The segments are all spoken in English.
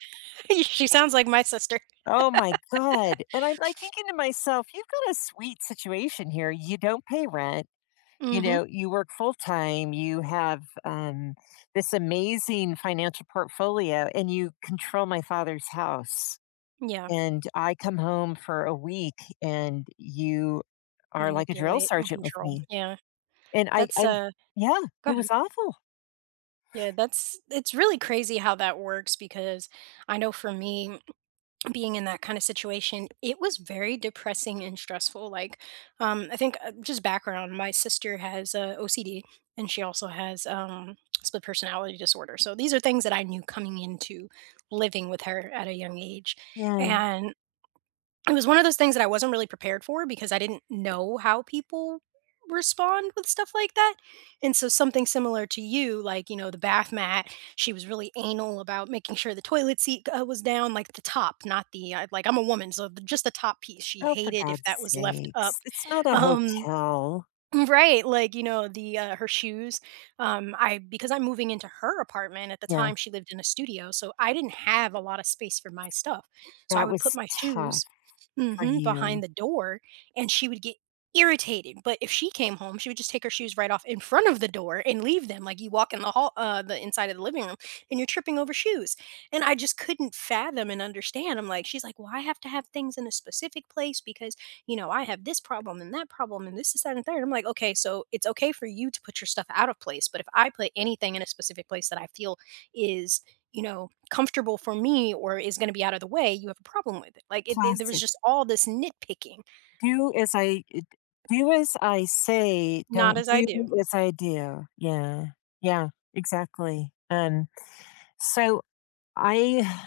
She sounds like my sister. Oh my god. And I'm, like, thinking to myself, "you've got a sweet situation here. You don't pay rent, you Mhm. know, you work full time, you have, um, this amazing financial portfolio, and you control my father's house. Yeah. And I come home for a week, and you are like a drill Manipulate and sergeant with control. me." Yeah. And I That's, I'm uh Yeah, Go it ahead. was awful. Yeah, that's it's really crazy how that works because I know for me being in that kind of situation, it was very depressing and stressful, like, um, I think, uh, just background, my sister has OCD and she also has, um, split personality disorder. So these are things that I knew coming into living with her at a young age, Yeah. and it was one of those things that I wasn't really prepared for because I didn't know how people respond with stuff like that. And, so something similar to you, like, you know, the bath mat, she was really anal about making sure the toilet seat g was down at the top, not the like I'm a woman, so just the top piece, she Oh, for hated if god's that was left up. sakes. It's not a Um. hotel. Right, like, you know, the, uh, her shoes, um I because I'm moving into her apartment at the Yeah. time she lived in a studio. So I didn't have a lot of space for my stuff. So I That would put was my tough shoes for mhm, behind you. the door, and she would get irritated. But if she came home, she would just take her shoes right off in front of the door and leave them like you walk in the hall uh, the inside of the living room and you're tripping over shoes. And I just couldn't fathom and understand, I'm like she's like, "Well, I have to have things in a specific place because, you know, I have this problem and that problem and this is that and there" I'm like, "Okay, so it's okay for you to put your stuff out of place, but if I put anything in a specific place that I feel is, you know, comfortable for me or is gonna be out of the way, you have a problem with it." Like, it it it there was Classic. just all this nitpicking. Do as I d do as I say, Not don't as I do do. as I do. Yeah. Yeah, exactly, and So I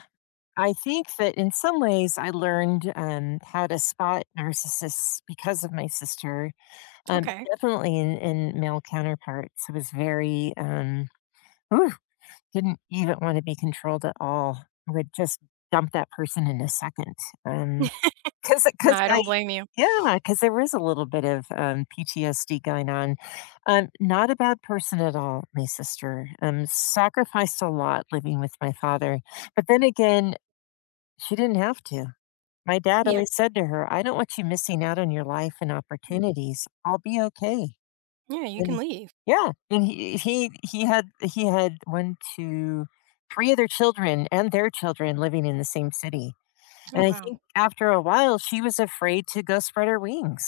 I think that in some ways, I learned, um, how to spot narcissists because of my sister, um, Okay. definitely in in male counterparts. I was very um Ooh, didn't even wanna be controlled at all. I would just dump that person in a second and 'Cause I No, 'cause I I, don't blame you. yeah, 'cause there was a little bit of, um, PTSD going on. Um, not a bad person at all- my sister, um, sacrificed a lot living with my father. But then again, she didn't have to. My dad Yeah. always said to her, "I don't want you missing out on your life and Mm opportunities. I'll be okay." Yeah, you can And leave. yeah, and he he he had he had 1, 2, 3 other children and their children living in the same city. And Oh, I think wow. after a while, she was afraid to go spread her wings.